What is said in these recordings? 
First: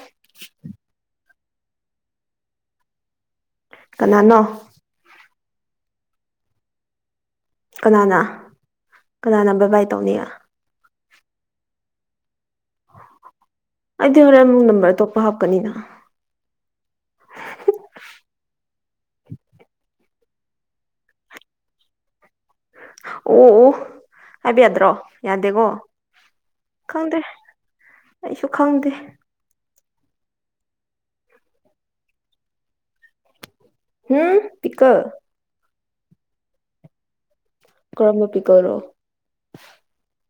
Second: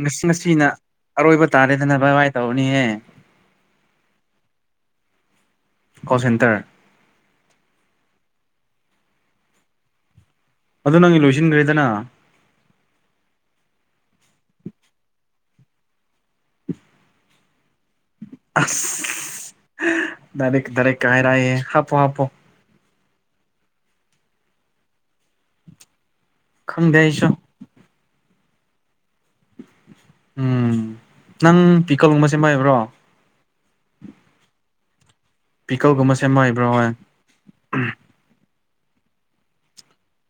ꯉꯁꯤ ꯉꯁꯤꯅ ꯑꯔꯣꯏꯕ ꯇꯥꯔꯦꯗꯅ ꯚꯕꯥꯥꯏ ꯇꯧꯔꯅꯤꯍꯦ ꯀꯅꯥꯅꯣ ꯀꯣꯜ ꯁꯦꯟꯇꯔ ꯀꯅꯥꯅ ꯀꯅꯥꯅ ꯕꯏ ꯕꯥꯏ ꯇꯧꯅꯤ ꯑꯗꯨ ꯅꯪꯒꯤ ꯂꯣꯏꯁꯤꯟꯈ꯭ꯔꯦꯗꯅ ꯑꯩꯗꯤ ꯍꯣꯔꯦꯟ ꯑꯃꯨꯛ ꯅꯝꯕꯔ ꯑꯇꯣꯞꯄ ꯍꯥꯞꯀꯅꯤꯅ ꯑꯁ ꯗꯔ ꯗꯔ ꯀꯔꯑ ꯍꯥꯣ ꯍꯥꯞꯄꯣ ꯑꯣ ꯍꯥꯏꯕꯤ ꯌꯥꯗ꯭ꯔꯣ ꯌꯥꯗꯦꯒꯣ ꯈꯪꯗꯦꯏꯁꯨꯣ ꯑꯩꯁꯨ ꯈꯪꯗꯦ ꯎꯝ ꯅꯪ ꯄꯤꯀꯜꯒꯨꯝꯕ ꯁꯦꯝꯦꯃꯕ꯭ꯔꯣ ꯎꯝ ꯄꯤꯀ ꯄꯤꯀꯜꯒꯨꯝꯕ ꯁꯦꯝꯃꯏꯕ꯭ꯔꯣ ꯍ ꯀꯔꯝꯕ ꯄꯤꯛ ꯑꯣꯏꯔꯣ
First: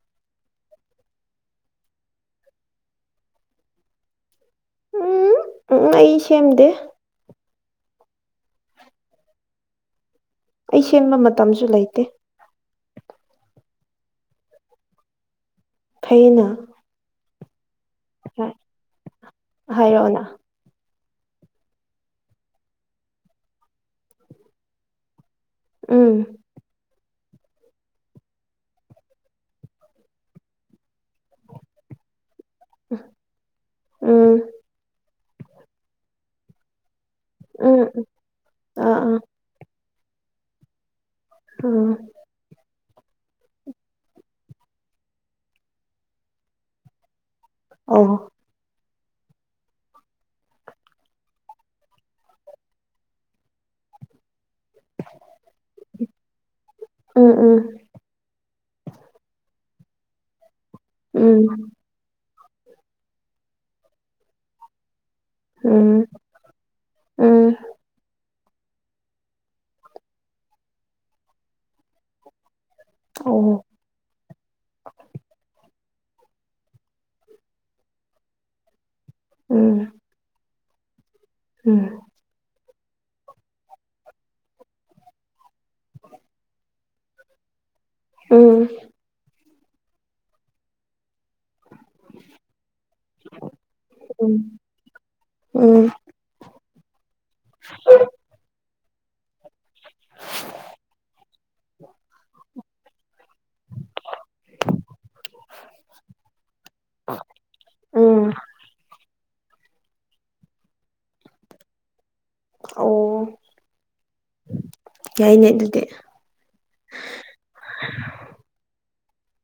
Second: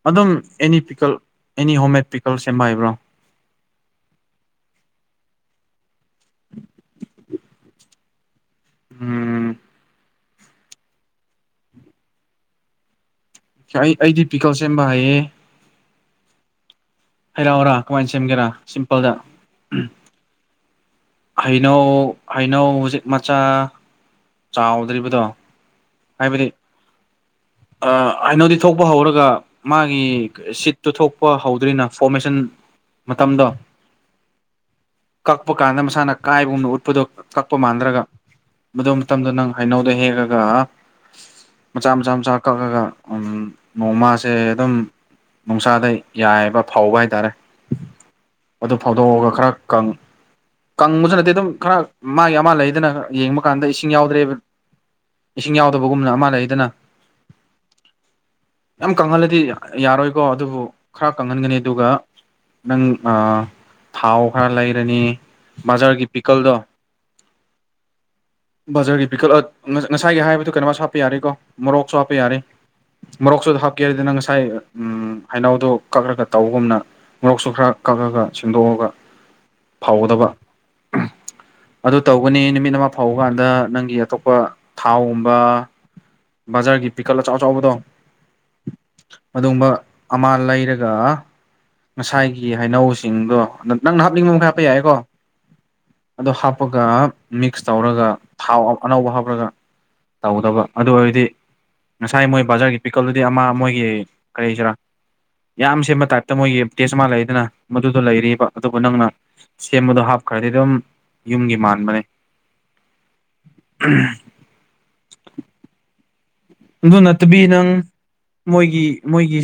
ꯑꯗꯨꯝ ꯑꯦꯅꯤ ꯄꯤꯀꯜ ꯑꯦꯅꯤ ꯍꯣꯝꯃꯦꯠ ꯄꯤꯀꯜ ꯁꯦꯝꯕ ꯍꯥꯏꯕ꯭ꯔꯣ ꯎꯝ ꯎ ꯑꯩ ꯁꯦꯝꯗꯦ ꯎꯝ ꯑꯩ ꯁꯦꯝꯦꯟꯕ ꯃꯇꯝꯁꯨ ꯂꯩꯇꯦ ꯑꯩ ꯑꯩꯗꯤ ꯄꯤꯀꯜ ꯁꯦꯝꯕ ꯍꯥꯏꯌꯦꯦ ꯊꯩꯅ ꯍꯩꯔꯥꯎꯑꯣꯔꯥ ꯀꯃꯥꯏꯅ ꯁꯦꯝꯒꯦꯔꯥ ꯁꯤꯝꯄꯜꯗ ꯍꯥꯏꯔꯛꯑꯣꯅ ꯍꯩꯅꯧ ꯍꯩꯅꯧ ꯍꯧꯖꯤꯛ ꯃꯆꯥ ꯆꯥꯎꯗ꯭ꯔꯤꯕꯗꯣ ꯎꯝ ꯍꯥꯏꯕꯗꯤ ꯑꯩꯅꯣꯗꯤ ꯊꯣꯛꯄ ꯍꯧꯔꯒ ꯃꯥꯒꯤ ꯁꯤꯠ ꯇꯠꯊꯣꯛꯄ ꯍꯧꯗ꯭ꯔꯤꯅ ꯐꯣꯔꯃꯦꯁꯟ ꯃꯇꯝꯗꯣ ꯎꯝ ꯀꯛꯄ ꯀꯥꯟꯗ ꯃꯁꯥꯅ ꯀꯥꯏꯕꯒꯨꯝꯅ ꯎꯠꯄꯗꯣ ꯀꯛꯄ ꯎꯝ ꯃꯥꯟꯗ꯭ꯔꯒ ꯃꯗꯨ ꯑꯥ ꯑꯥ ꯃꯇꯝꯗꯣ ꯅꯪ ꯍꯥꯏꯩꯅꯧ ꯑꯗꯨꯗ ꯍꯦꯛꯑꯒ ꯃꯆꯥ ꯎꯝ ꯃꯆꯥ ꯃꯆꯥ ꯀꯛꯑꯒ ꯎ ꯅꯣꯡꯃꯥꯁꯦ ꯑꯗꯨꯝ ꯅꯨꯡꯁꯥꯗ ꯌꯥꯏꯑꯕ ꯐꯥꯎꯕ ꯍꯥꯏꯇꯥꯔꯦ ꯑ ꯑꯗꯨ ꯐꯥꯎꯗꯣꯛꯑꯒ ꯈꯔ ꯀꯪꯉ ꯀꯪꯕꯁꯨ ꯅꯠꯇꯦ ꯑꯗꯨꯝ ꯈꯔ ꯃꯥꯒꯤ ꯑꯃ ꯂꯩꯗꯅ ꯌꯦꯡꯕ ꯀꯥꯟꯗ ꯏꯁꯤꯡ ꯌꯥꯎꯗ꯭ꯔꯦꯕ ꯏꯁꯤꯡ ꯌꯥꯎꯗꯕꯒꯨꯝꯅ ꯑꯃ ꯂꯩꯗꯅ ꯎꯝ ꯎꯝ ꯌꯥꯝ ꯀꯪꯍꯜꯂꯗꯤ ꯌꯥꯔꯣꯏꯀꯣ ꯑꯗꯨꯕꯨ ꯈꯔ ꯎꯝ ꯀꯪꯍꯟꯒꯅꯤ ꯑꯗꯨꯒ ꯅꯪ ꯊꯥꯎ ꯈꯔ ꯂꯩꯔꯅꯤ ꯕꯥꯖꯥꯔꯒꯤ ꯎꯝ ꯄꯤꯀꯜꯗꯣ ꯎꯝ ꯕꯖꯥꯔꯒꯤ ꯄꯤꯀꯠ ꯉꯁꯥꯏꯒꯤ ꯍꯥꯏꯕꯗꯨ ꯀꯩꯅꯣꯁꯨ ꯍꯥꯞꯄ ꯌꯥꯔꯦꯀꯣ ꯃꯣꯔꯣꯛꯁꯨ ꯍꯥꯞꯄ ꯌꯥꯔꯦ ꯑꯣ ꯃꯔꯣꯔꯣꯛꯁꯨ ꯑꯗꯨ ꯍꯥꯞꯀꯦꯔ ꯑꯗꯨꯅ ꯉꯁꯥꯏ ꯎ ꯍꯩꯅꯎꯗꯣ ꯀꯛꯂꯒ ꯇꯧꯕꯒꯨꯝꯅ ꯃꯣꯔꯣꯛꯁꯨ ꯈꯔ ꯀꯛꯑꯒ ꯁꯦꯡꯗꯣꯛꯑꯒ ꯎꯝ ꯐꯧꯗꯕ ꯎꯝ ꯑꯗꯨ ꯇꯧꯒꯅꯤ ꯅꯨꯃꯤꯠ ꯑꯃ ꯐꯥꯎꯕ ꯀꯥꯟꯗ ꯅꯪꯒꯤ ꯑꯇꯣꯞꯄ ꯊꯥꯎꯒꯨꯝꯕ ꯕꯖꯥꯔꯒꯤ ꯄꯤꯛꯀꯜ ꯑꯆꯥꯎ ꯑꯆꯕꯗꯣ ꯎꯝ ꯑꯗꯨꯒꯨꯝꯕ ꯑꯃ ꯂꯩꯔꯒ ꯉꯁꯥꯏꯒꯤ ꯍꯩꯅꯧꯁꯤꯡꯗꯣ ꯅꯪꯅ ꯍꯥꯞꯅꯤꯡꯕ ꯎꯝ ꯑꯃꯛ ꯍꯥꯞꯄ ꯌꯥꯏꯀꯣ ꯎꯝ ꯑꯗꯣ ꯍꯥꯞꯄꯒ ꯃꯤꯛꯁ ꯇꯧꯔꯒ ꯊꯥꯎ ꯑꯅꯧꯕ ꯍꯥꯞꯄꯒ ꯇꯧꯗꯕ ꯑꯗꯨ ꯑꯣꯏꯔꯗꯤ ꯉꯁꯥꯏ ꯃꯣꯏ ꯕꯖꯥꯔꯒꯤ ꯄꯤꯀꯜꯗꯨꯗꯤ ꯑꯃ ꯃꯣꯏꯒꯤ ꯀꯔꯤꯁꯤꯔꯥ ꯌꯥꯝ ꯁꯦꯝꯕ ꯇꯥꯏꯞꯇ ꯃꯣꯏꯒꯤ ꯇꯦꯁ ꯑꯃ ꯂꯩꯗꯅ ꯃꯗꯨꯗꯣ ꯎꯝ ꯂꯩꯔꯤꯕ ꯑꯗꯨꯒ ꯅꯪꯅ ꯁꯦꯝꯕꯗꯣ ꯍꯥꯞꯈ꯭ꯔꯗꯤ ꯑꯗꯨꯝ ꯌꯨꯝꯒꯤ ꯃꯥꯟꯕꯅꯦ ꯑꯣ ꯌꯥꯩꯅꯦ ꯑꯗꯨꯗꯤ ꯑꯗꯨ ꯅꯠꯇꯕꯤ ꯅꯪ ꯃꯣꯏꯒꯤ ꯃꯣꯏꯒꯤ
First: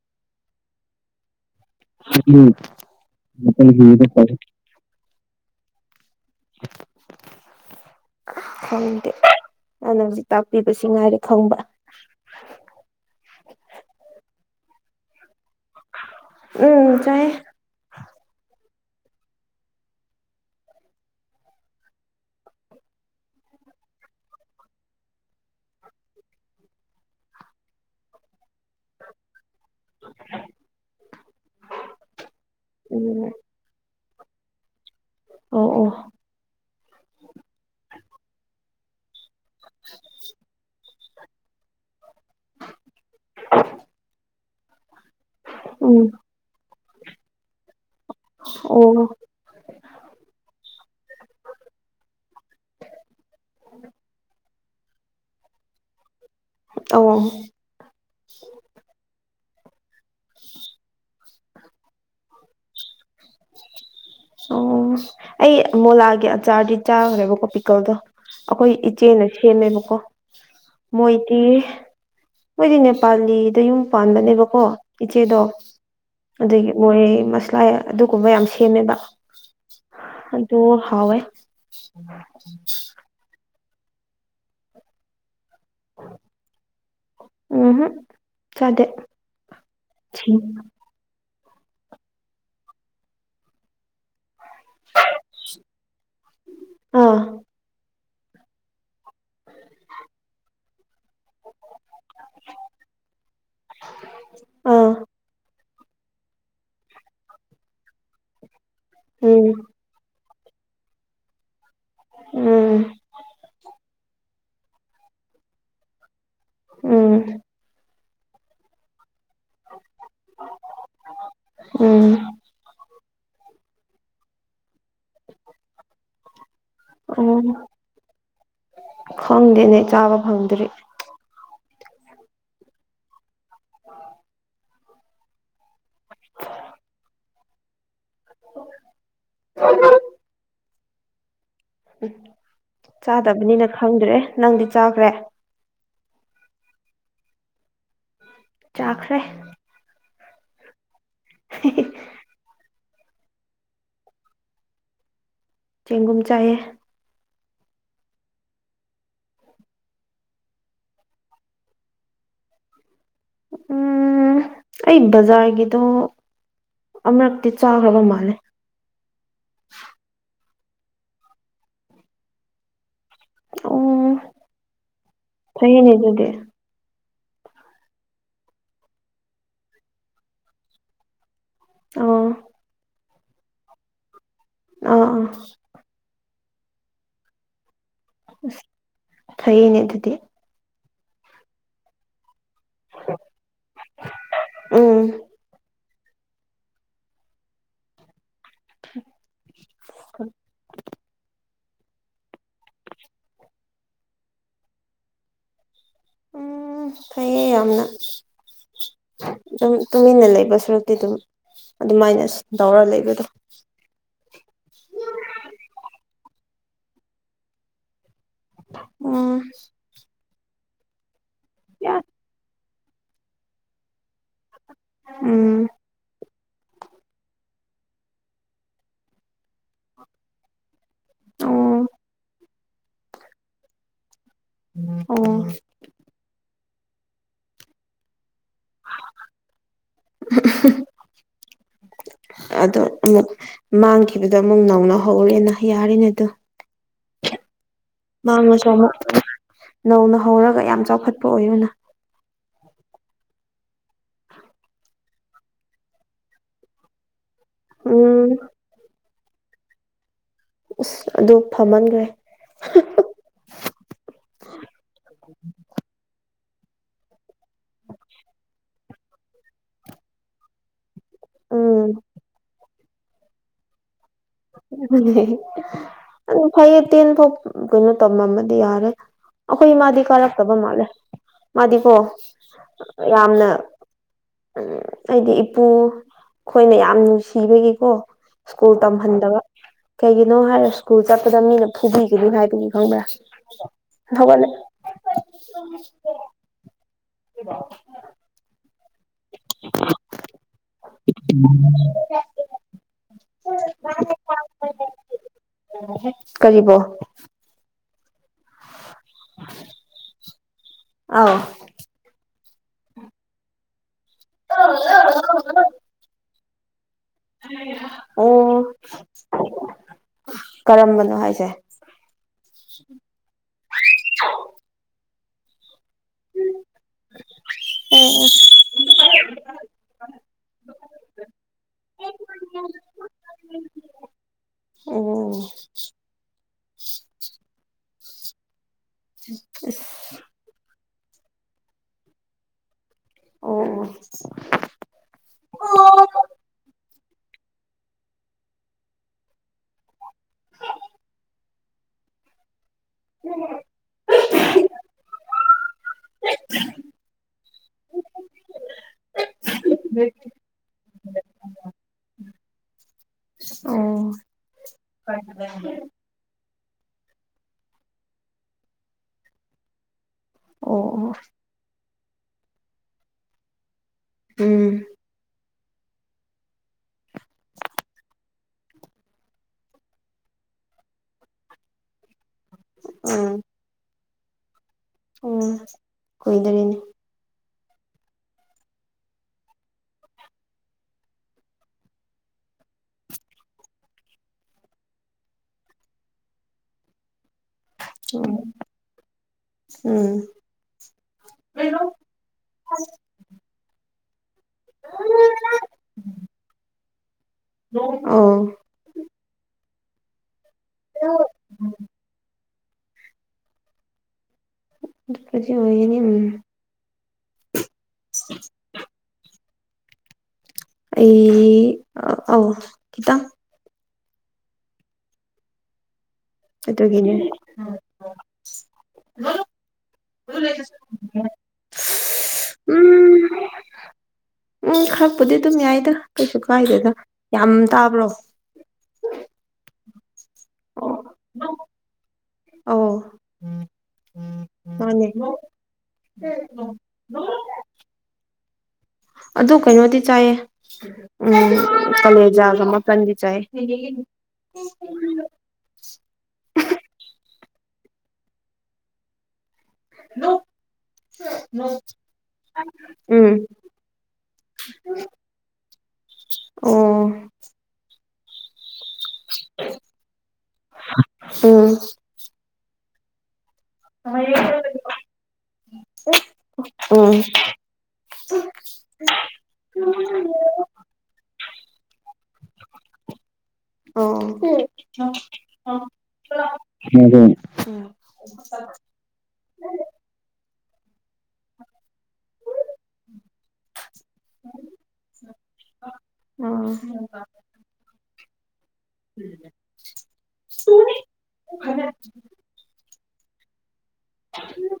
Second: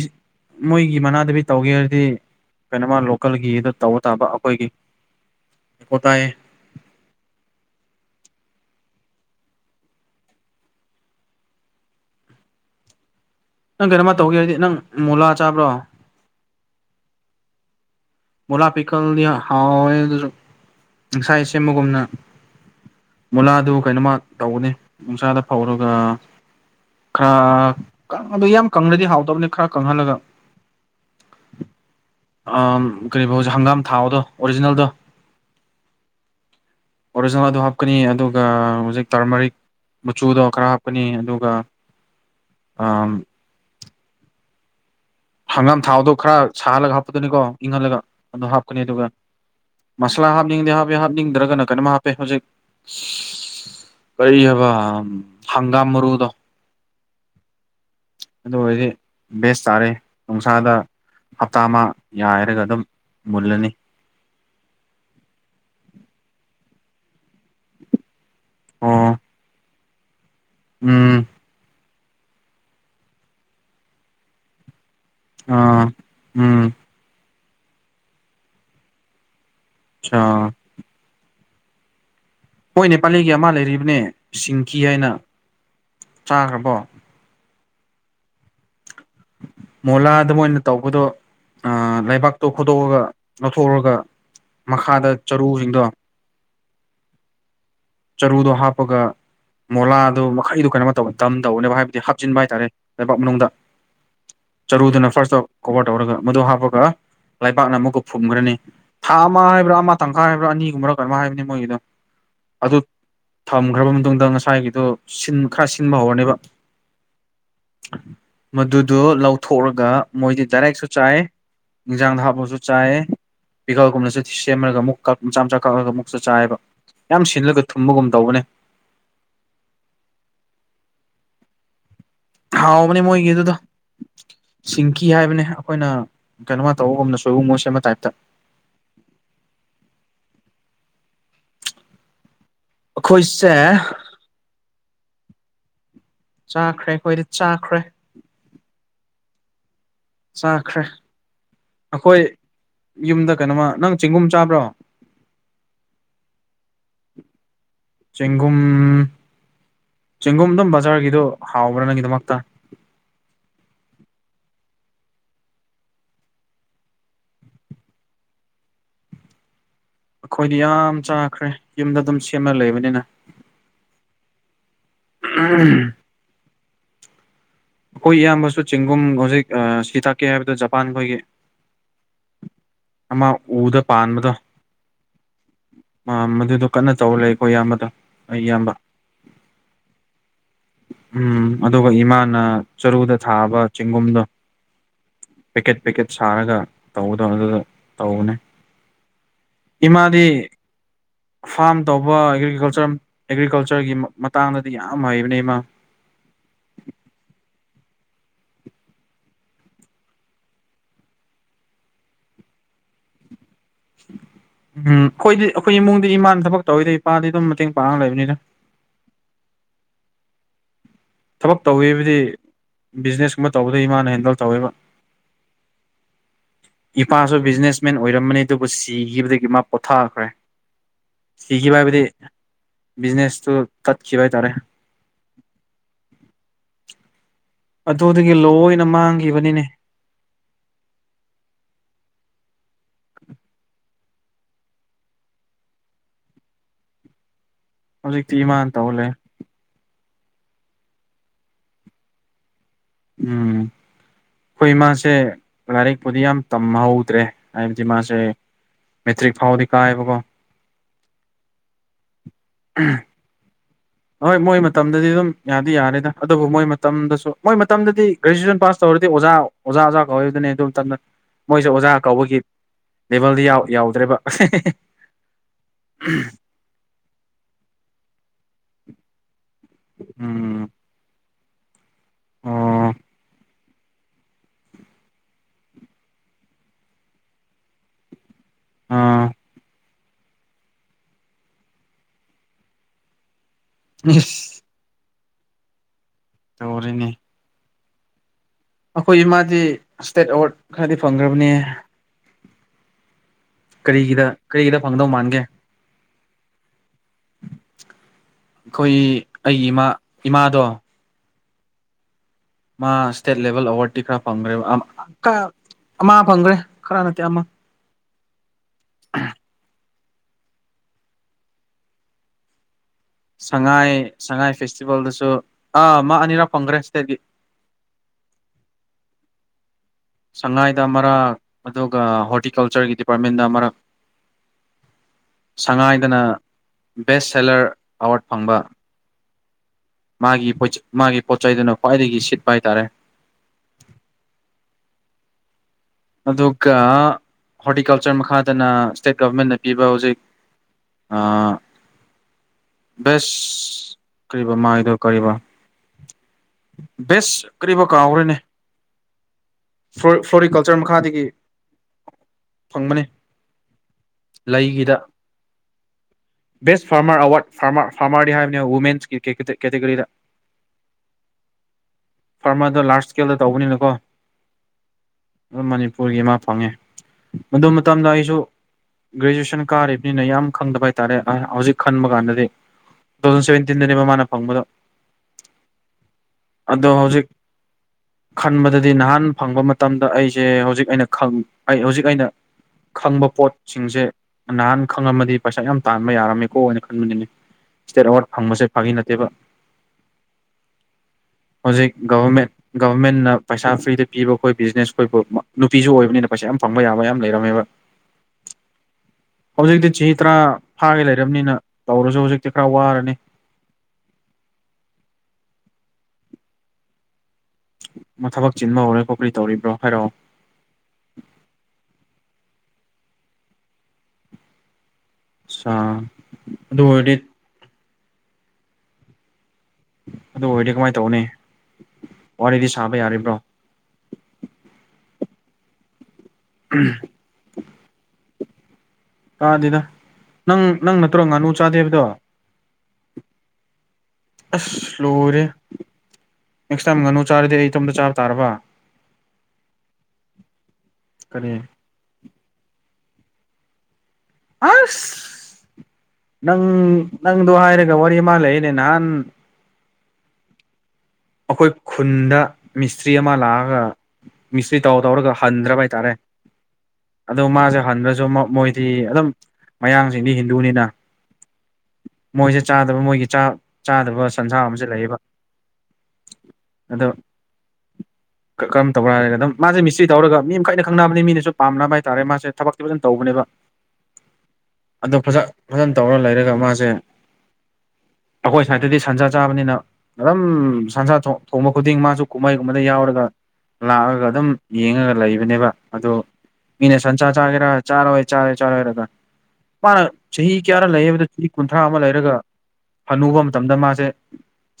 ꯃꯣꯏꯒꯤ ꯃꯅꯥꯗꯕꯤ ꯇꯧꯒꯦ ꯍꯥꯏꯔꯗꯤ ꯎꯝ ꯀꯩꯅꯣꯃ ꯂꯣꯀꯦꯜꯒꯤꯗ ꯇꯧꯕ ꯇꯥꯕ ꯑꯩꯈꯣꯏꯒꯤꯀꯣ ꯇꯥꯏ [unintelligible] ꯈꯪꯗꯦ ꯑꯗꯨꯅ ꯍꯧꯖꯤꯛ ꯇꯥꯛꯄꯤꯕꯕꯁꯤ ꯉꯥꯏꯔꯦ ꯈꯪꯕ [unintelligible] ꯅꯪ ꯀꯩꯅꯝꯃ ꯇꯧꯒꯦ ꯍꯥꯏꯗꯤ ꯅꯪ ꯃꯨꯂꯥ ꯆꯥꯕ꯭ꯔꯣ ꯎꯝ ꯆꯦ ꯑꯣꯂꯥ ꯄꯤꯀꯜꯗꯤ ꯍꯥꯎꯋꯦ ꯑꯗꯨꯁꯨ ꯉꯁꯥꯏ ꯁꯦꯝꯕꯒꯨꯝꯅ ꯃꯨꯂꯥꯗꯨ ꯀꯩꯅꯣꯃ ꯇꯧꯒꯅꯤ ꯅꯨꯡꯁꯥꯗ ꯐꯧꯔꯒ ꯈꯔ ꯑꯗꯨ ꯌꯥꯝ ꯀꯪꯅꯗꯤ ꯍꯥꯎꯗꯕꯅꯤ ꯈꯔ ꯀꯪꯍꯜꯂꯒ ꯀꯔꯤ ꯎꯝ ꯐꯥꯎꯁꯦ ꯍꯪꯒꯥꯝ ꯊꯥꯗꯣ ꯑꯣꯔꯤꯖꯤꯅꯦꯜꯗ ꯑ ꯑꯣ ꯑꯣꯔꯤꯖꯤꯅꯦꯜ ꯑꯗꯨ ꯍꯥꯞꯀꯅꯤ ꯑꯗꯨꯒ ꯍꯧꯖꯤꯛ ꯇꯔꯃꯔꯤꯛ ꯃꯆꯨꯗꯣ ꯈꯔ ꯀꯄꯅꯤ ꯑꯗꯨꯒ ꯍꯪꯒꯥꯝ ꯎꯝ ꯊꯥꯎꯗꯣ ꯈꯔ ꯁꯥꯍꯜꯂꯒ ꯍꯥꯞꯄꯗꯨꯅꯤꯀꯣ ꯏꯪꯍꯜꯂꯒ ꯑꯗꯨꯣ ꯍꯥꯞꯀꯅꯤ ꯑꯣ ꯑꯗꯨꯒ ꯃꯁꯂꯥ ꯍꯥꯞꯅꯤꯡꯗꯦ ꯍꯥꯞꯄꯦ ꯍꯥꯞꯅꯤꯡꯗ꯭ꯔꯒꯅ ꯀꯩꯅꯝ ꯍꯥꯞꯄꯦ ꯍꯧꯖꯤꯛ ꯀꯩ ꯍꯥꯏꯕ ꯍꯪꯒꯥ ꯃꯔꯨꯗ ꯑ ꯑꯗꯨ ꯑꯣꯏꯔꯗꯤ ꯕꯦꯁ ꯇꯥꯔꯦ ꯅꯨꯡꯁꯥꯗ ꯍꯞꯇꯥ ꯑꯃ ꯌꯥꯏꯔꯒ ꯑꯗꯨꯝ ꯃꯣꯜꯂꯅꯤ ꯑꯣ ꯑꯩ ꯑꯃꯨ ꯂꯥꯛꯑꯒꯦ ꯑꯆꯥꯥꯔꯗꯤ ꯆꯥꯈ꯭ꯔꯦꯕꯀꯣ ꯄꯤꯀꯜꯗꯣ ꯑꯩꯈꯣꯏ ꯑꯣ ꯏꯆꯦꯅ ꯁꯦꯝꯃꯦꯕꯀꯣ ꯎꯝ ꯃꯣꯏꯗꯤ ꯃꯣꯏꯗꯤ ꯅꯦꯄꯥꯂꯤꯗ ꯌꯨꯝ ꯄꯥꯟꯕꯅꯦꯕꯀꯣ ꯏꯆꯦꯗꯣ ꯑꯥ ꯎꯝ ꯑꯗꯨꯗꯒꯤ ꯃꯣꯔꯦ ꯃꯁꯂꯥ ꯑꯗꯨꯒꯨꯝꯕ ꯌꯥꯝ ꯁꯦꯝꯃꯦꯕ ꯑꯆꯥ ꯑꯗꯨꯗꯣ ꯍꯋꯥꯦ ꯍꯣꯏꯅꯦ ꯄꯥꯂꯒꯤ ꯑꯃ ꯂꯩꯔꯤꯕꯅꯦ ꯁꯤꯡꯀꯤ ꯍꯥꯏꯅ ꯆꯥꯈ꯭ꯔꯕꯣ ꯎꯝꯍꯝ ꯆꯗꯦ ꯃꯣꯂꯥꯗ ꯃ ꯑꯣꯏꯅ ꯇꯧꯕꯗꯣ ꯂꯩꯕꯥꯛꯇꯣ ꯈꯣꯠꯇꯣꯛꯑꯒ ꯂꯧꯊꯣꯛꯔꯒ ꯃꯈꯥꯗ ꯆꯔꯨꯁꯤꯡꯗꯣ ꯑꯥ ꯆꯔꯨꯗꯣ ꯍꯥꯞꯄꯒ ꯃꯣꯂꯥꯗꯨ ꯃꯈꯩꯗꯨꯣ ꯀꯩꯅꯣ ꯇꯧ ꯇꯝ ꯇꯧꯅꯦꯕ ꯍꯥꯏꯕꯗꯤ ꯍꯥꯞꯆꯤꯟꯕ ꯍꯥꯏꯇꯥꯔꯦ ꯂꯩꯕꯥꯛ ꯃꯅꯨꯡꯗ ꯑꯥ ꯆꯔꯨꯗꯨꯅ ꯐꯔꯁ ꯀꯣꯕꯔ ꯇꯧꯔꯒ ꯃꯗꯨ ꯍꯥꯞꯄꯒ ꯂꯩꯕꯥꯛꯅ ꯑꯃꯨꯛꯀ ꯐꯨꯝꯈ꯭ꯔꯅꯤ ꯊꯥ ꯑꯃ ꯎꯝ ꯍꯥꯏꯕ꯭ꯔꯥ ꯑꯃ ꯍꯥꯏ꯭ꯔꯥꯅꯤꯒꯨꯝꯕꯥ ꯀꯃꯝꯣ ꯍꯥꯏꯅꯤ ꯃꯒꯤꯗꯣ ꯎꯝ ꯊꯝꯈ꯭ꯔꯕ ꯃꯇꯨꯡꯗ ꯉꯁꯥꯏꯒꯤꯗꯨ ꯁꯤꯟ ꯈꯔ ꯁꯤꯟꯕ ꯍꯧꯔꯅꯦꯕ ꯎꯝ ꯃꯗꯨꯗꯣ ꯂꯧꯊꯣꯛꯑꯒ ꯃꯣꯏꯗꯤ ꯗꯥꯏꯔꯦꯛꯁꯨ ꯆꯥꯏ ꯎꯝ ꯏꯟꯖꯥꯡꯗ ꯍꯥꯞꯄꯁꯨ ꯆꯥꯏ ꯄꯤꯀꯥꯒꯨꯝꯅꯁꯨꯦ ꯁꯦꯝꯃꯔꯒ ꯑꯃꯨꯛ ꯃꯆꯥ ꯃꯆꯥ ꯀꯥꯂꯒ ꯑꯃꯨꯛꯁꯨ ꯆꯥꯏꯑꯕ ꯌꯥꯝ ꯑꯣ ꯁꯤꯜꯂꯒ ꯊꯨꯝꯕꯒꯨꯝ ꯇꯧꯕꯅꯦ ꯈꯪꯗꯦꯅꯦ ꯆꯥꯕ ꯐꯪꯗ꯭ꯔꯤ ꯍꯥꯎꯕꯅꯦ ꯃꯣꯏꯒꯤꯗꯨꯗꯣ ꯑꯣ ꯁꯤꯡꯀꯤ ꯍꯥꯏꯕꯅꯦ ꯑꯩꯈꯣꯏꯅ ꯀꯩꯅꯣꯃ ꯇꯧꯕꯒꯨꯝꯅ ꯁꯣꯏꯕꯨꯝ ꯃꯣꯏ ꯁꯦꯝꯕ ꯇꯥꯏꯞꯇ ꯑꯗꯨ ꯎꯝ ꯑꯩꯈꯣꯏꯁꯦ ꯆꯥꯗꯕꯅꯤꯅ ꯈꯪꯗ꯭ꯔꯦ ꯅꯪꯗꯤ ꯆꯥꯈ꯭ꯔꯦ ꯆꯥꯈ꯭ꯔꯦ ꯑꯩꯈꯣꯏꯗꯤ ꯆꯥꯈ꯭ꯔꯦ ꯆꯥꯈ꯭ꯔꯦ ꯆꯥꯈ꯭ꯔꯦ ꯑꯩꯈꯣꯏ ꯌꯨꯝꯗ ꯀꯩꯅꯣꯃ ꯅꯪ ꯆꯦꯡꯒꯨꯝ ꯆꯥꯕ꯭ꯔꯣ ꯆꯦꯡꯒꯨꯝ ꯆꯥꯏꯌꯦ ꯆꯒꯨꯝ ꯆꯦꯡꯒꯨꯝ ꯑꯗꯨꯝ ꯕꯖꯥꯔꯒꯤꯗꯣ ꯍꯥꯎꯕ꯭ꯔꯥ ꯅꯪꯒꯤꯗꯃꯛꯇ ꯎꯝ ꯑꯩ ꯕꯖꯥꯔꯒꯤꯗꯣ ꯑꯃꯨꯔꯛꯇꯤ ꯆꯥꯈ꯭ꯔꯕ ꯃꯥꯜꯂꯦ [unintelligible] ꯑꯩꯈꯣꯏꯗꯤ ꯌꯥꯝ ꯆꯥꯈ꯭ꯔꯦ ꯌꯨꯝꯗ ꯑꯗꯨꯝ ꯁꯦꯝꯃ ꯂꯩꯕꯅꯤꯅ ꯑꯣ ꯐꯩꯌꯦꯅꯦ ꯑꯗꯨꯗꯤ ꯑꯩꯈꯣꯏ ꯏꯌꯥꯝꯕꯁꯨ ꯆꯤꯡꯒꯨꯝ ꯍꯧꯖꯤꯛ ꯁꯤ ꯇꯥꯛꯀꯦ ꯍꯥꯏꯕꯗ ꯖꯄꯥꯟ ꯑꯩꯈꯣꯏꯒꯤ ꯑ ꯑꯃ ꯎꯗ ꯄꯥꯟꯕꯗꯣ ꯑꯥ ꯑꯥ ꯃꯗꯨꯗꯣ ꯀꯟꯅ ꯇꯧꯔ ꯂꯩꯦ ꯑꯩꯈꯣꯏ ꯑꯌꯥꯝꯕꯗ ꯑꯁ ꯐꯩꯌꯦꯅꯦ ꯑꯗꯨꯗꯤ ꯎꯝ ꯑꯗꯨꯒ ꯏꯃꯥꯅ ꯆꯔꯨꯗ ꯊꯥꯕ ꯆꯦꯡꯒꯨꯝꯗꯣ ꯎꯝ ꯄꯦꯀꯦꯠ ꯄꯦꯀꯦꯠ ꯁꯥꯔꯒ ꯇꯧꯕꯗꯣ ꯑꯗꯨꯗ ꯇꯧꯕꯅꯦ ꯏꯃꯥꯗꯤ ꯐꯥꯝ ꯇꯧꯕ ꯑꯦꯒ꯭ꯔꯤꯀꯜꯆꯔ ꯑꯦꯒ꯭ꯔꯤꯀꯜꯆꯔꯒꯤ ꯃꯇꯥꯡꯗꯗꯤ ꯌꯥꯝ ꯍꯩꯕꯅꯤ ꯏꯃ ꯎꯝ ꯐꯩꯌꯦ ꯌꯥꯝꯅ ꯑꯗꯨꯝ ꯇꯨꯃꯤꯟꯅ ꯂꯩꯕ ꯁꯨꯔꯨꯛꯇꯤ ꯑꯗꯨꯝ ꯑꯗꯨꯃꯥꯏꯅ ꯇꯧꯔ ꯂꯩꯕꯗꯣ ꯎꯝ ꯑꯩꯈꯣꯏꯗꯤ ꯑꯩꯈꯣꯏꯒꯤ ꯏꯃꯨꯡꯗꯤ ꯏꯃꯥꯅ ꯊꯕꯛ ꯇꯧꯔꯤꯗ ꯏꯄꯥꯗꯤ ꯑꯗꯨꯝ ꯃꯇꯦꯡ ꯄꯥꯡꯉꯒ ꯂꯩꯕꯅꯤꯗ ꯎꯝ ꯊꯕꯛ ꯇꯧꯋꯤꯕꯨꯗꯤ ꯕꯤꯖꯤꯅꯦꯁꯀꯨꯝꯕ ꯇꯧꯕꯗ ꯏ ꯃꯥꯥꯅ ꯍꯦꯟꯗꯜ ꯇꯧꯋꯦꯕ ꯎꯝ ꯏꯄꯥꯁꯨ ꯕꯤꯖꯤꯅꯦꯁꯃꯦꯟ ꯑꯣꯏꯔꯝꯕꯅꯤ ꯑꯗꯨꯕꯨ ꯁꯤꯈꯤꯕꯗꯒꯤ ꯃꯥ ꯄꯣꯊꯥꯈ꯭ꯔꯦ ꯑꯣ ꯁꯤꯈꯤꯕ ꯍꯥꯏꯕꯗꯤ ꯕꯤꯖꯤꯅꯦꯁ ꯇꯨ ꯇꯠ ꯑꯣ ꯑꯗꯨꯗꯒꯤ ꯂꯣꯏꯅ ꯃꯥꯡꯈꯤꯕꯅꯤꯅꯦ ꯑꯗꯣ ꯑꯃꯨꯛ ꯃꯥꯡꯈꯤ ꯈꯤꯕꯗꯣ ꯑꯃꯨꯛ ꯅꯧꯅ ꯍꯧꯔꯦꯅ ꯌꯥꯔꯤꯅꯦ ꯑꯗ ꯍꯧꯖꯤꯛꯇꯤ ꯃꯥꯡꯉ ꯏꯃꯥꯅ ꯁꯄ ꯇꯧ ꯑꯃꯨꯛ ꯂꯩ ꯅꯧꯅ ꯍꯧꯔꯒ ꯌꯥꯝ ꯆꯥꯎꯈꯠꯄ ꯑꯣꯏꯌꯨꯅ ꯎꯝ ꯑꯩꯈꯣꯏ ꯏ ꯃꯥꯥꯁꯦ ꯂꯥꯏꯔꯤꯛꯄꯨꯗꯤ ꯌꯥꯝ ꯇꯝꯍꯧꯗ꯭ꯔꯦ ꯍꯥꯏꯕꯗꯤ ꯃꯥꯁꯦ ꯎꯝ ꯃꯦꯇ꯭ꯔꯤꯛ ꯐꯥꯎꯗꯤ ꯀꯥꯏꯕꯀꯣ ꯎꯁ ꯑꯗꯨ ꯐꯝꯍꯟꯈ꯭ꯔꯦ ꯎ ꯌꯥꯗꯤ ꯌꯥꯔꯦꯗ ꯑꯗꯨꯕꯨ ꯃꯣꯏ ꯃꯇꯝꯗꯁꯨ ꯃꯣꯏ ꯃꯇꯝꯗꯗꯤ ꯒ꯭ꯔꯦꯖꯨꯋꯦꯁꯟ ꯄꯥꯁ ꯇꯧꯔꯗꯤ ꯑꯣꯖꯥ ꯑꯣꯖꯥ ꯑꯣꯖꯥ ꯀꯧꯗꯨꯅꯤ ꯑꯗꯨ ꯃꯇꯝꯗ ꯃꯣꯏꯁꯨꯦ ꯎꯝ ꯑꯣꯖꯥ ꯀꯧꯕꯒꯤ ꯂꯦꯚꯦꯜꯗꯤ ꯌꯥꯎꯗ꯭ꯔꯦꯕ ꯑꯗꯨ ꯐꯩꯌꯦ ꯇꯦꯟ ꯐꯥꯎ ꯀꯩꯅꯣ ꯇꯝꯃꯝꯃꯗꯤ ꯌꯥꯔꯦ ꯑꯩꯈꯣꯏ ꯃꯥꯗꯤ ꯀꯥꯔꯛꯇꯕ ꯎꯝ ꯃꯥꯜꯂꯦ ꯃꯥꯗꯤꯀꯣ ꯑꯣ ꯌꯥꯝꯅ ꯎꯝ ꯑꯩꯗꯤ ꯏꯄꯨ ꯑꯩꯈꯣꯏꯅ ꯌꯥꯝ ꯅꯨꯡꯁꯤꯕꯒꯤꯀꯣ ꯁ꯭ꯀꯨꯜ ꯑꯥ ꯇꯝꯍꯟꯗꯕ ꯀꯩꯒꯤꯅꯣ ꯍꯥꯏꯔꯣ ꯁ꯭ꯀꯨꯜ ꯆꯠꯄꯗ ꯃꯤꯅ ꯐꯨꯕꯤꯒꯅꯤ ꯍꯥꯏꯕꯅꯤ ꯈꯪꯕ꯭ꯔꯥ ꯍꯧꯒꯠꯂꯦ ꯇꯧꯔꯤꯅꯤ ꯑꯩꯈꯣꯏ ꯏꯃꯥꯗꯤ ꯏꯁꯇꯦꯠ ꯑꯦꯋꯥꯔꯗ ꯈꯔꯗꯤ ꯐꯪꯈ꯭ꯔꯕꯅꯦ ꯀꯔꯤꯒꯤꯗ ꯀꯔꯤꯒꯤꯗ ꯐꯪꯗꯧ ꯃꯥꯟꯒꯦ ꯀꯔꯤꯕꯣ ꯑꯩꯈꯣꯏ ꯑꯩꯒꯤ ꯏꯃꯥ ꯏꯃꯥꯗꯣ ꯑꯥꯎ ꯃꯥ ꯏꯁꯇꯦꯠ ꯂꯦꯚꯦꯜ ꯑꯦꯋꯥꯔꯗꯇꯤ ꯈꯔ ꯐꯪꯈ꯭ꯔꯦꯕ ꯐꯪꯈ꯭ꯔꯦ ꯈꯔ ꯅꯠꯇꯦꯃ ꯑꯣ ꯀꯔꯝꯕꯅꯣ ꯍꯥꯏꯁꯦ ꯁꯉꯥꯏ ꯁꯉꯥꯏ ꯐꯦꯁꯇꯤꯚꯦꯜꯗꯁꯨ ꯑꯥ ꯃꯥ ꯑꯅꯤꯔꯛꯄꯪꯒ꯭ꯔꯦ ꯏꯁꯇꯦꯠꯒꯤ ꯁꯉꯥꯏꯗ ꯑꯃꯔꯛ ꯑꯗꯨꯒ ꯍꯣꯔꯇꯤꯀꯜꯆꯔꯒꯤ ꯗꯤꯄꯥꯔꯠꯃꯦꯟꯗ ꯑꯃꯔꯛ ꯎꯝ ꯁꯉꯥꯏꯗꯅ ꯕꯦꯁ ꯁꯦꯂꯔ ꯑꯦꯋꯥꯔꯠ ꯐꯪꯕ ꯃꯥꯒꯤ ꯃꯥꯒꯤ ꯄꯣꯠ ꯆꯩꯗꯨꯅ ꯈ꯭ꯋꯥꯏꯗꯒꯤ ꯁꯤꯠꯄ ꯍꯥꯏꯇꯥꯔꯦ ꯑꯣ ꯑꯗꯨꯒ ꯍꯣꯔꯇꯤꯀꯜꯆꯔ ꯃꯈꯥꯗꯅ ꯏꯁꯇꯦꯠ ꯒꯚꯔꯃꯦꯟꯅ ꯄꯤꯕ ꯍꯧꯖꯤꯛ ꯑꯥ ꯕꯦꯁ ꯀꯔꯤꯕ ꯃꯥꯏꯗꯣ ꯀꯔꯤꯕ ꯕꯦꯁ ꯀꯔꯤꯔꯤꯕ ꯀꯥꯈ꯭ꯔꯦꯅꯦ ꯐ꯭ꯂꯣꯔꯤꯀꯜꯆ ꯈꯥꯗꯗꯒꯤ ꯐꯪꯕꯅꯤ ꯑꯣ ꯑꯣ ꯂꯩꯒꯤꯗ ꯕꯁ ꯐꯥꯔꯃꯔ ꯑꯦꯋꯥꯔꯗ ꯐꯥꯔ ꯐꯥꯔꯃꯔꯗꯤ ꯍꯥꯏꯕꯅꯤ ꯋꯨꯃꯦꯟꯁꯀꯤ ꯀꯦꯇꯦꯒꯣꯔꯤꯗ ꯑꯣ ꯐꯥꯔꯃꯗꯣ ꯂꯥꯔꯖ ꯏꯁꯀꯦꯜꯗ ꯇꯧꯕꯅꯤꯅꯀꯣ ꯎꯝ ꯑꯗꯨꯝ ꯃꯅꯤꯄꯨꯔꯒꯤ ꯑꯃ ꯐꯪꯉꯦ ꯃ ꯃꯇꯝꯗ ꯑꯩꯁꯨ ꯒ꯭ꯔꯦꯖꯨꯋꯦꯁꯟ ꯀꯥꯔꯤꯕꯅꯤꯅ ꯌꯥꯝ ꯈꯪꯗꯕ ꯍꯥꯏꯇꯥꯔꯦ ꯍꯧꯖꯤꯛ ꯈꯟꯕ ꯀꯥꯟꯗꯗꯤ ꯇꯨ ꯎꯝ ꯊꯥꯎꯖꯟ ꯁꯚꯦꯟꯇꯤꯟꯗ ꯃꯃꯥꯅ ꯐꯪꯕꯗꯣ ꯎꯝ ꯀꯏꯗꯔꯤꯅꯤ ꯑꯗꯣ ꯍꯧꯖꯤꯛ ꯈꯟꯕꯗꯗꯤ ꯅꯍꯥꯟ ꯐꯪꯕ ꯃꯇꯝꯗ ꯑꯩ ꯁꯦ ꯍꯧꯖꯤꯛ ꯑꯩꯅ ꯑꯩ ꯍꯧꯖꯤꯛ ꯑꯩꯅ ꯈꯪꯕ ꯄꯣꯠꯁꯤꯡꯁꯦ ꯅꯍꯥꯟ ꯈꯪꯉꯝꯃꯗꯤ ꯄꯩꯁꯥ ꯌꯥꯝ ꯇꯥꯟꯕ ꯌꯥꯔꯝꯃꯦꯀꯣꯅ ꯈꯟꯕꯅꯤꯅꯦ ꯏꯁꯇꯦꯠ ꯑꯦꯋꯥꯔꯗ ꯎꯝ ꯐꯪꯕꯁꯦ ꯐꯥꯒꯤ ꯅꯠꯇꯦꯕ ꯎꯝ ꯍꯧꯖꯤꯛ ꯒꯚꯔꯃꯦꯟ ꯒꯚꯔꯃꯦꯟꯅ ꯄꯩꯁꯥ ꯐ꯭ꯔꯤꯗ ꯄꯤꯕ ꯑꯩꯈꯣꯏ ꯕꯤꯖꯤꯅꯦꯁ ꯑꯩꯈꯣꯏ ꯅꯨꯄꯤꯁꯨ ꯑꯣꯏꯕꯅꯤꯅ ꯄꯁ ꯌꯥꯝ ꯐꯪꯕ ꯌꯥꯕ ꯌꯥꯝ ꯂꯩꯔꯝꯃꯦꯕ ꯑ ꯍꯧꯖꯤꯛꯇꯤ ꯆꯍꯤ ꯇꯔꯥ ꯐꯥꯒꯦ ꯂꯩꯔꯕꯅꯤꯅ ꯇꯧꯔꯁꯨ ꯍꯧꯖꯤꯛꯇꯤ ꯈꯔ ꯋꯥꯔꯅꯤ ꯑꯗꯨꯄꯗꯤ ꯑꯣꯏꯅꯤ ꯎꯝ ꯊꯕꯛ ꯆꯤꯟꯕ ꯍꯧꯔꯦ ꯀꯣ ꯀ꯭ꯔꯤ ꯇꯧꯔꯤꯕ꯭ꯔꯣ ꯍꯥꯏꯔꯛꯑꯣ ꯑꯦ ꯑ ꯀꯈꯤꯗ ꯑꯆꯥꯥ ꯑꯗꯨꯇꯒꯤꯅꯦ ꯑꯗꯨ ꯑꯣꯏꯔꯗꯤ ꯀꯃꯥꯏꯅ ꯇꯧꯅꯤ ꯋꯥꯔꯤꯗꯤ ꯁꯥꯕ ꯎꯝ ꯌꯥꯔꯤꯕ꯭ꯔꯣ ꯎꯝ ꯈꯔꯛꯄꯨꯗꯤ ꯑꯗꯨꯝ ꯌꯥꯏꯗ ꯀꯩꯁꯨ ꯀꯥꯏꯗꯦꯗ ꯌꯥꯝ ꯇꯥꯕ꯭ꯔꯣ ꯑꯥ ꯑꯗꯨꯗ ꯅꯪ ꯅꯪ ꯅꯠꯇ꯭ꯔꯣ ꯉꯥꯅꯨ ꯆꯥꯗꯦꯕꯗꯣ ꯑꯧ ꯃꯥꯅꯦ ꯑꯁ꯭ꯂꯔꯤ ꯅꯦꯛꯁ ꯇꯥꯏꯝ ꯉꯥꯅꯨ ꯆꯥꯔꯗꯤ ꯑꯩ ꯏꯇꯣꯝꯇ ꯆꯥꯕ ꯇꯥꯔꯕ ꯑꯗꯨ ꯀꯩꯅꯣꯗꯤ ꯆꯥꯏꯌꯦ ꯎꯝ ꯀꯔꯤ ꯀꯂꯦꯖꯒ ꯀꯗꯤ ꯆꯑ ꯑꯁ ꯅꯪ ꯅꯪꯗꯣ ꯍꯥꯏꯔꯒ ꯋꯥꯔꯤ ꯃꯥꯜꯂꯏꯅꯦ ꯅꯍꯥꯟ [unintelligible] ꯑꯩꯈꯣꯏ ꯈꯨꯟꯗ ꯃꯤꯁꯇ꯭ꯔꯤ ꯑꯃ ꯎꯝ ꯂꯥꯛꯑꯒ ꯃꯤꯁꯇ꯭ꯔꯤ ꯇꯧ ꯇꯧꯔꯒ ꯍꯟꯗ꯭ꯔꯕ ꯍꯥꯏꯇꯥꯔꯦ ꯑꯣ ꯑꯗꯣ ꯃꯥꯁꯦ ꯍꯟ꯭ꯔ ꯃꯣꯏꯗꯤ ꯑꯗꯨꯝ ꯃꯌꯥꯡꯁꯤꯡꯗꯤ ꯍꯤꯟꯗꯨꯅꯤꯅ ꯎꯝ ꯃꯣꯏꯁꯦ ꯆꯥꯗꯕ ꯃꯣꯏꯒꯤ ꯆꯥꯛ ꯆꯥꯗꯕ ꯁꯟꯖꯥ ꯑꯃꯁꯨ ꯂꯩꯌꯦꯕ ꯑꯗꯣ ꯎꯝ ꯀꯔꯝ ꯇꯧꯔ ꯍꯥꯏꯔꯦ ꯑꯗꯨꯝ ꯃꯥꯁꯦ ꯃꯤꯁꯇ꯭ꯔꯤ ꯇꯧꯔꯒ ꯃꯤ ꯑꯃ ꯃꯈꯥꯏꯩꯅ ꯈꯪꯅꯕꯅꯤ ꯃꯤꯅꯁꯨ ꯄꯥꯝꯅꯕ ꯍꯥꯏꯇꯥꯥꯔꯦ ꯃꯥꯁꯦ ꯊꯕꯛꯇꯤ ꯐꯖꯅ ꯇꯧꯕꯅꯦꯕ ꯑꯗꯣ ꯐꯖ ꯑꯣ ꯐꯖꯅ ꯇꯧꯔ ꯂꯩꯔꯒ ꯃꯥꯁꯦ ꯍ [unintelligible] ꯑꯩꯈꯣꯏ ꯁꯥꯏꯗꯠꯇꯗꯤ [inaudible] ꯁꯟꯁꯥ ꯆꯥꯕꯅꯤꯅ ꯑꯗꯨꯝ ꯁꯟꯖꯥ ꯈꯨꯗꯤꯡ ꯃꯥꯁꯨ ꯀꯨꯝꯍꯩꯒꯨꯝꯕꯗ ꯌꯥꯎꯔꯒ ꯂꯥꯛꯑꯒ ꯑꯗꯨꯝ ꯌꯦꯡꯉꯒ ꯂꯩꯕꯅꯦꯕ ꯑꯗꯨ ꯑꯣ ꯃꯤꯅꯦ ꯁꯆꯥ ꯆꯒꯔ ꯆꯥ ꯑꯣꯏ ꯆꯥꯔꯦ ꯆꯥꯔꯣꯏꯔꯒ ꯃꯥꯅ ꯆꯍꯤ ꯀꯌꯥꯅ ꯂꯩꯕꯗ ꯆꯍꯤ ꯀꯨꯟꯊ꯭ꯔꯥ ꯑꯃ ꯂꯩꯔꯒ ꯐꯅꯨꯕ ꯃꯇꯝꯗ ꯃꯥꯁꯦ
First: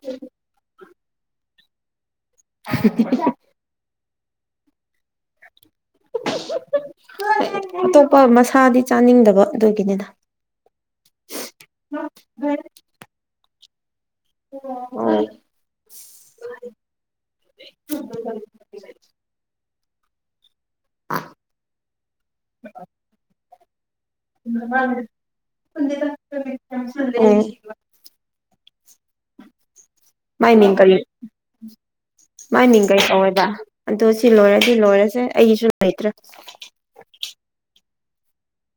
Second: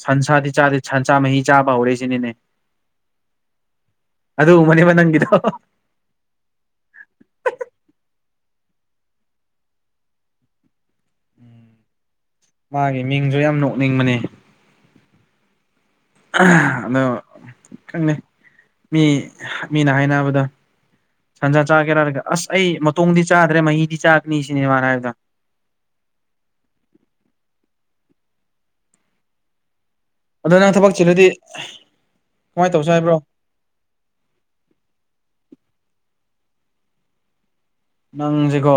ꯁꯟꯁꯥꯗꯤ ꯆꯥꯗꯦ ꯁꯟꯁꯥ ꯃꯍꯤ ꯆꯥꯕ ꯍꯧꯔꯛꯏꯁꯤꯅꯤꯅꯦ [unintelligible] [inaudible] ꯑꯗꯨꯗ ꯃꯅꯦ ꯃꯅꯪ ꯇ [unintelligible] [inaudible] ꯁꯥꯗꯤ ꯆꯥꯅꯤꯡꯗꯕ ꯑꯗꯨꯒꯤꯅꯤꯅ ꯃꯥꯒꯤ ꯃꯤꯡꯁꯨ ꯌꯥꯝ ꯅꯣꯛꯅꯤꯡꯕꯅꯦ ꯍꯣꯏ ꯑꯗꯣ ꯈꯪꯉ ꯃꯤ ꯃꯤꯅ ꯍꯥꯏꯅꯕꯗ ꯁꯟꯖꯥ ꯆꯥꯒꯦꯔꯥꯔꯒ ꯑꯁ ꯑꯩ ꯃꯇꯣꯡꯗꯤ ꯆꯥꯗ꯭ꯔꯦ ꯃꯍꯤꯗꯤ ꯆꯥꯒꯅꯤ ꯁꯤꯅꯦ ꯃꯥꯅ ꯍꯥꯏꯕꯗꯣ [unintelligible] [inaudible] ꯑꯗꯣ ꯅꯪ ꯃꯥꯏꯅꯤꯡ ꯀ ꯊꯕꯛ ꯆꯤꯜꯂꯗꯤ ꯀꯃꯥꯏꯅ ꯇꯧꯁꯦ ꯃꯅꯤꯡꯈꯩ ꯍꯥꯏꯕ꯭ꯔꯣ ꯇꯧꯋꯦꯕ ꯑꯗꯣ ꯁꯤ ꯂꯣꯏꯔꯁꯤ ꯂꯣꯏꯔꯁꯦ ꯑꯩꯒꯤꯁꯨ ꯃꯩꯇ꯭ꯔ ꯅꯪꯁꯤꯀꯣ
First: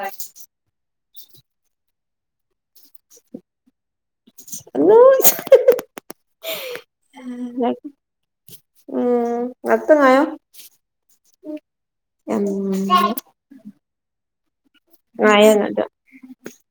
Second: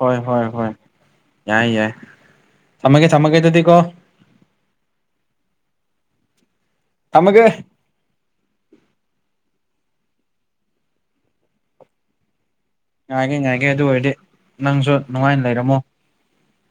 ꯍꯣꯏ ꯍꯣꯏ ꯍꯣꯏ ꯌꯥꯏ ꯌꯥꯏ ꯆꯃꯒꯦ ꯆꯃꯒꯦꯇꯇꯀꯣ ꯅꯣꯏ ꯊꯝꯃꯒꯦ ꯎꯝ ꯑꯛꯇ ꯉꯣ ꯉꯥꯏꯒꯦ ꯉꯥꯏꯒꯦ ꯑꯗꯨ ꯑꯣꯏꯔꯗꯤ ꯅꯪꯁꯨ ꯅꯨꯡꯉꯥꯏꯅ ꯉꯥꯏꯌꯦ ꯂꯩꯔꯝꯃꯣ ꯑꯗꯣ